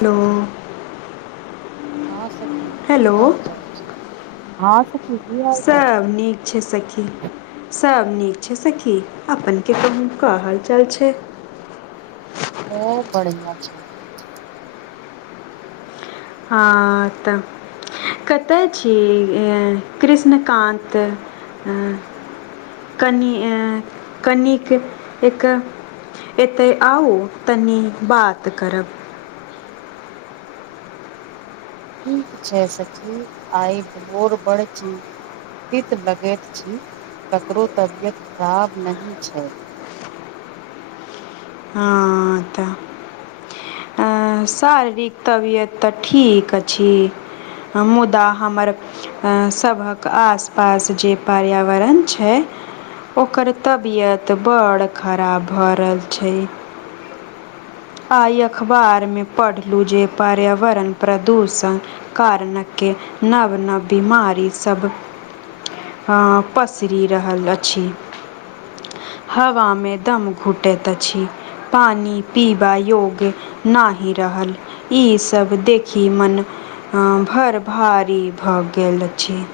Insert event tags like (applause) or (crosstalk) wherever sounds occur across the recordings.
Hello- हँ सखी की हेलो हाल-चाल छै? हँ सखी- की हाल चाल छै सभ नीक। छै सखी। सब नीक छै सखी, अपनके कहु का हालचाल छै? सब बढ़िआं छै। हां त- कत छी एंअ - कृष्णकान्त? कनीएं कनिक एक- एतय आउ, तनी बात करब। ठीक छै सखी आइ भोर बड़ ची- तीत बगैत छी ककरो तबियत खराब नही छै। हँ त- अँ शारीरिक तबियत त ठीक छी, मुदा हमर अँ सभक आस पास जे पर्यावरण छै ओकर तबियत बड़ खराब भ रहल छैय। आइ अखबार में पढ़लू जेे पार्यावरण प्रदूषण कारण के नब नब बिमारी सब हँ पसरी रहल अछी। हवा में दम घुटैत अछी। पानी पीबा योग नाही रहल, ई सभ देखी मन हँ भड़ भारी भ गेल अछी।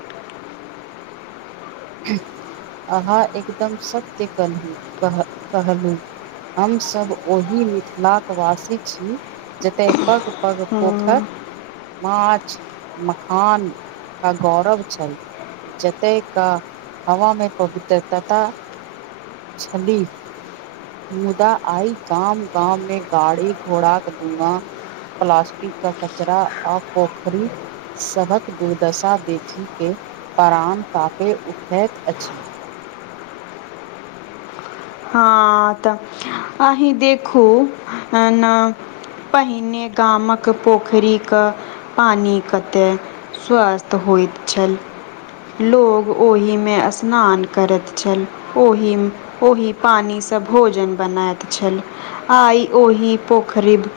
अहाँ एकदम सत्य कनहूं कह कहलूं। हमसभ ओही मिथिलाक वासी छी जेतय पग पग पोखर माछ, मखान क गौरव छैय। जतेक हवामें पवित्रतता छली। मुदा आइ गाम गाम में गाड़ी घोड़ाक धुआं प्लास्टिक कऽ कचरा आ पोखरी सभक दुर्दशा देखी के पराण कांपे उठैत अछी। हँ तऽ अहीं देखू अँ न पहिने गामक पोखरी क पानी कतेय स्वस्थ होइत छल। लोग ओहीमें स्नान करैत छल, ओहीम ओही पानी से भोजन बनाइत छल। आइ ओही पोखरिब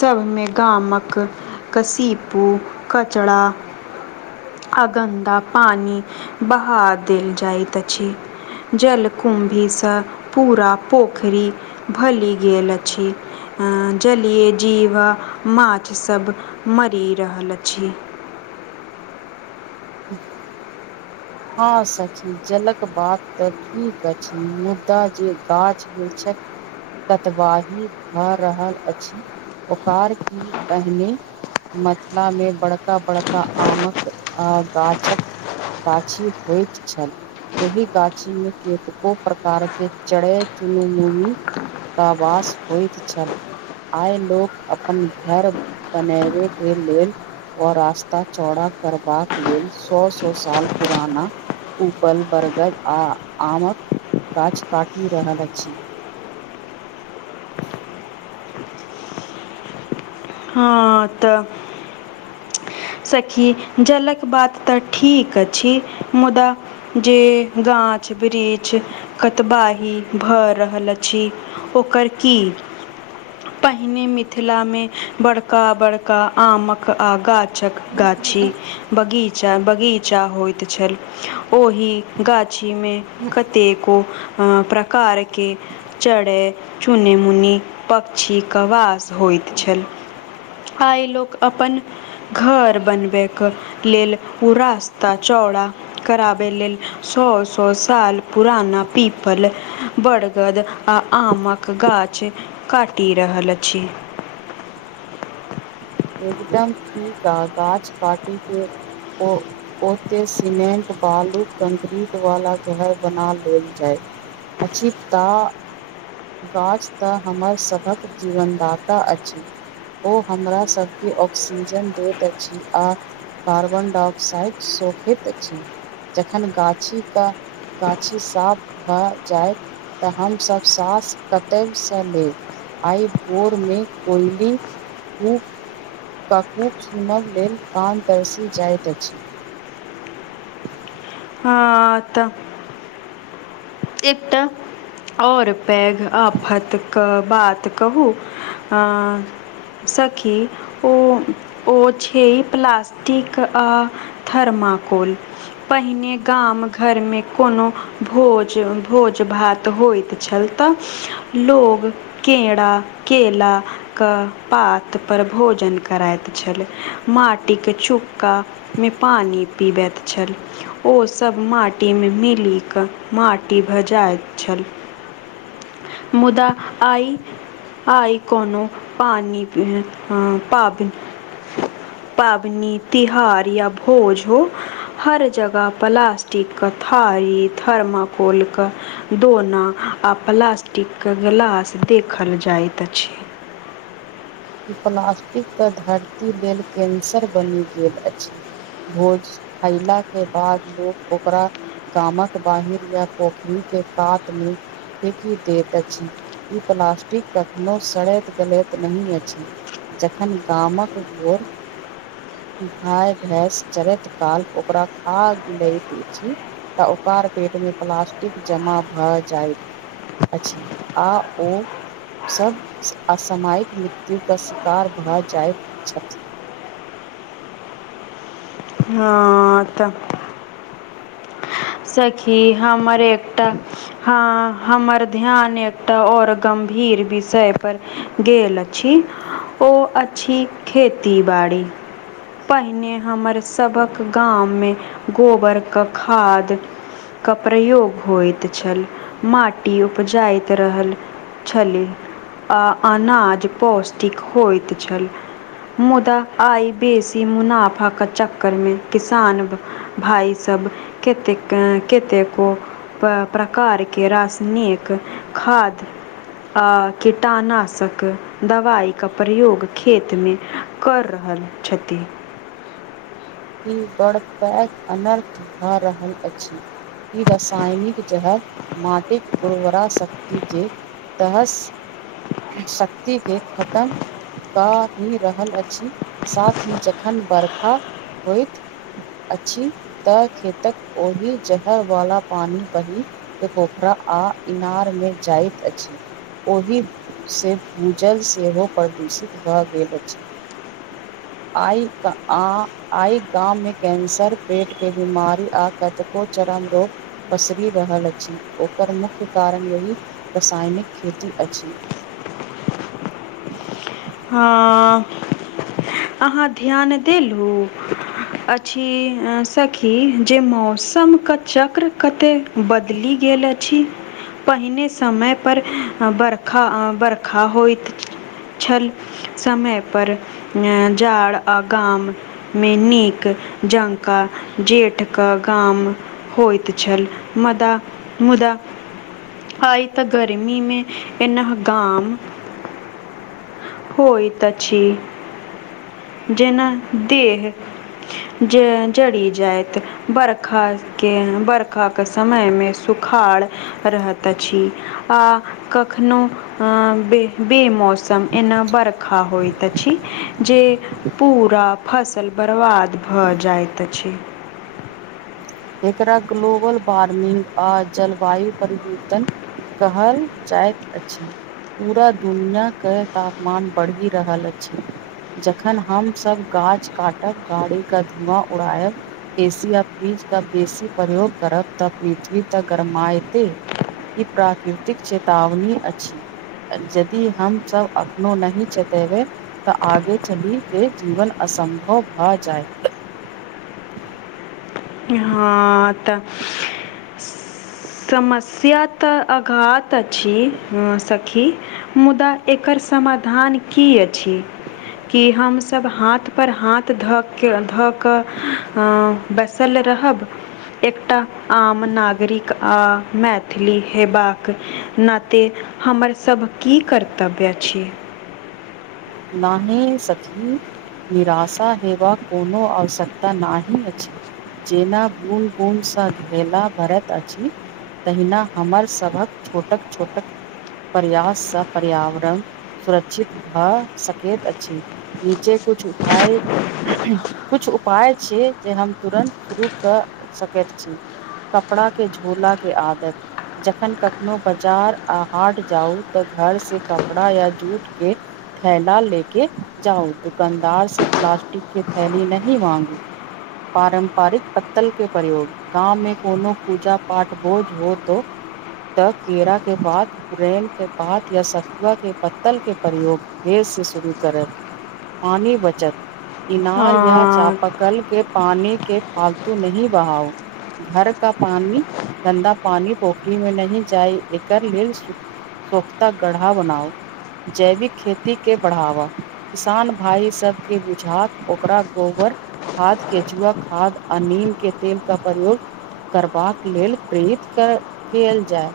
सभमें गामक कसीपू कचड़ा आगंदा पानी बहा देल जाइत अछी। जलकुम्भी सऽ पूरा पोखरी भलि गेल अछी। अँ जलिय जीवा, माछ सभ मरी रहल अछी। हँ सखी जलक बात तऽ ठीक अछी मुद्दा जे गाछ वृक्षक कतबाही भ रहल अछी, ओकार की पहिने मैथला में बड़का बड़का आमक आ गाछक--गा छी होइत छल। ओहि गाछी में केतको प्रकार के चड़़ैत चुनमुनमुनी आवास होइत छल। आइ लोक अपन घर बनेबे के लेल अ रास्ता चौड़ा करबाक लेल सौ सौ साल पुराना उपल, बरगद, आ आमक गाछ काटी रहल अछी। हँ तऽ सखी जलक बात तऽ ठीक अछी मुदा जे गाछ वृक्ष कतबाही भऽ रहल अछी ओकर की? पहिने मिथिला में, बड़का बड़का आमक आ गा छक गाछी बगीचा बगीचा होइत छल। ओही गाछी में कतेको हाँ प्रकारके चिड़ैं चुनिमुनि पक्षीके वास होइत छल। आइ लोक अपन घर बनबैके लेल उ रास्ता चौड़ा कराबै लेल सौऽ- सौऽ साल पुराना पीपल बड़गद आ आमक गाछ काटि रहल अछि। एकदम ठीक आ गाछ काटै के ओ ओतेक सीमेंट बालू कंक्रीटवाला घर बना लेल जायत। (unintelligible) गाछ तऽ हमर सभक जीवनदाता अछि ओ हमरा सब के ऑक्सीजन दैत अछि आ कार्बन डाऑक्साड सोखैत अछि। जखन गाछीे क गाछे साफ भऽ जायत तऽ हमसभ साँस कतयसँ लेब। आइ भोरमें कोयली खूब ककूक सुनब लेल कान तरसि जाइत अछि। हाँ तऽ एक तऽ आओर पैघ आफतकेँ बात कहू अं सखी ओ - ओ छै प्लासटिक आ थर्माकोल पहिने गाम घर मे कोनो भोज भोज भात होइत छल तऽ लोग केड़ा केेला के पात पर भोजन कराइत छलय माटिक चुक्का मे पानी पीबैत छल ओसभ माटी मे मिल कऽ माट टी भऽ जाइत छल मुदा आइ आइ कोनो पानि ह-ह पाबनि पाबनी तिहार या भोज हो हर जगह प्लास्टिकके थारी थर्माकोलके दोना आ प्लास्टिक के गिलास देखल जाइत अछि। इ प्लास्टिक तऽ धरती लेल कैन्सर बनि गेल अछि। भोज खयलाक के बाद लोक ओकरा गामक बाहर या पोखरी के कात में फेकी दैत अछि ई प्लास्टिक कखनो सड़ैत गलैत नय अछि। जखन गामक घोर भाय भैंस चरैत काल ओकरा खा लैत अछि। तऽ ओकर पेट मे प्लास्टिक जमा भऽ जायत अछि, आ ओ सभ असमयक के शिकार भऽ जाइत छथि। हँ तऽ। सखी हमर एकटा हँ हमर ध्यान एकटा और गम्भीर विषय पर गेल अछि, ओ अछि खेती बाड़ी। पहिने हमरसभक गाममे गोबर के खाद के प्रयोग होइत छल माटी उपजाइत रहल छलै, आ अनाज पौष्टिक होइत छल। मुदा आई बेसी मुनाफा के चक्कर में किसान भाई सब कतेक कतेको प्रकार के रासायनिक खाद आ कीटानाशक दवाइ के प्रयोग खेत मे कर रहल छथि। ई बड़ पैघ अनर्थ भऽ रहल अछि। ई रसायनिक जहर माटिक उर्वरा शक्ति के तहस शक्ति के खतम क ही रहल अछि साथ ही जखन बर्खा होइत अछि तऽ खेतक ओहि जहर वाला पानी बहि के पोखरा आ इनार मे जाइत अछि। ओहि से भूजल सेहो प्रदूषित भऽ गेल अछि। आइ क आं आइ गाम मे कैंसर पेट के बीमारी आ कतको चरम रोग पसरि रहल अछि ओकर मुख्य कारण यही रसायनिक खेती अछि। हँ अहाँ ध्यान देलू। अछि सखी जे मौसम के चक्र कतेक बदलि गेल अछि। पहिने समय पर बरखा आ बरखा होइत छल। समय पर ने जाड़ आ गाम मे नीक जंका जेठ क गाम होइत छल मुदा- मुदा आइ तऽ गर्मी मे एनाह गाम होयत अछि जेना देह जे जड़ी जायत बरखा के बरखा के समय मे सुखाड़ रहैत अछि आ कखनो बे - बेमौसम एना बरखा होइत अछि जे पूरा फसल बर्बाद भऽ जाइत अछि। एकरा ग्लोबल वार्मिंग आ जलवायु परिवर्तन कहल जाइत अछि। पूरा दुनिया के तापमान बढ़ि रहल अछि। जखन हम सब गाछ काटब गाड़ी के धुआँ उड़ायब एसी आ फ्रिज के बेसी प्रयोग करब तऽ पृथ्वी तऽ गरमाएते ई प्राकृतिक चेतावनी अछि। जदि हम सब अखनो नहि चेतेवै तऽ आगे चलिके जीवन असम्भव भऽ जायत। हँ तऽ समस्या तऽ अघात अछि अ सखी, मुदा एकर समाधान की अछि? कि हम सभ हाथ पर हाथ ध के धऽ कऽ बस बैसल रहब। एकटा आम नागरिक आ मैथिली हेबाक ना नाते हमर सभके की कर्तव्य अछि? नहि सखी। निराशा हेबाक कोनो आवश्कता नहि अछि। जेना बून बून सा घेला भरत अछि। तहिना हमर सभक छोटक छोटक। प्रयास सँ पर्यावरण सुरक्षित भ सकेत अछि नीचे कुछ उपाय। कुछ उपाय छै जे हम तुरन्त शुरू कऽ सकैत छी। कपड़ा के झोला के आदत। जखन कखनो बाजार आ हाट जाउ तऽ घर से कपड़ा या जूट के। थैला लेके जाउ दुकानदार से प्लास्टिक के थैली नहि मांगू। पारंपरिक पत्तल के प्रयोग। गाँव में कोनो पूजा पाठ भोज हो तो। तऽ केरा के पात पुरेन के पात या सतुआ के पत्तल के प्रयोग फेर से शुरू करत पानि बचत। इनार या हँ चापकल के पानी के फालतू नहि बहाव। घर का पानी गन्दा पानी पोखरि मे नहि जाइ एकर लेल सु सोख्ता गढ़ा बनाउ जैविक खेत कि के बढ़ावा किसान भाई सबके बुझात ओकरा गोबर। खाद केचुआ खाद आ नीम के तेल का प्रयोग। करबाक लेल प्रेरित क केल जाय।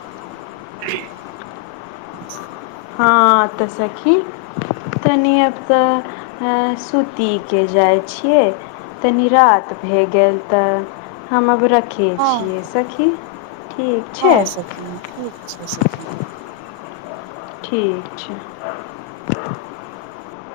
(unintelligible) आब तअ सखी तनी अप हां सूतीके जाइ छियै। तनी रात भेए गेल तऽ हम आब रखै हँ छियै सखी। ठीक छै हँ सखी ठीक छै सखी ठीक छै।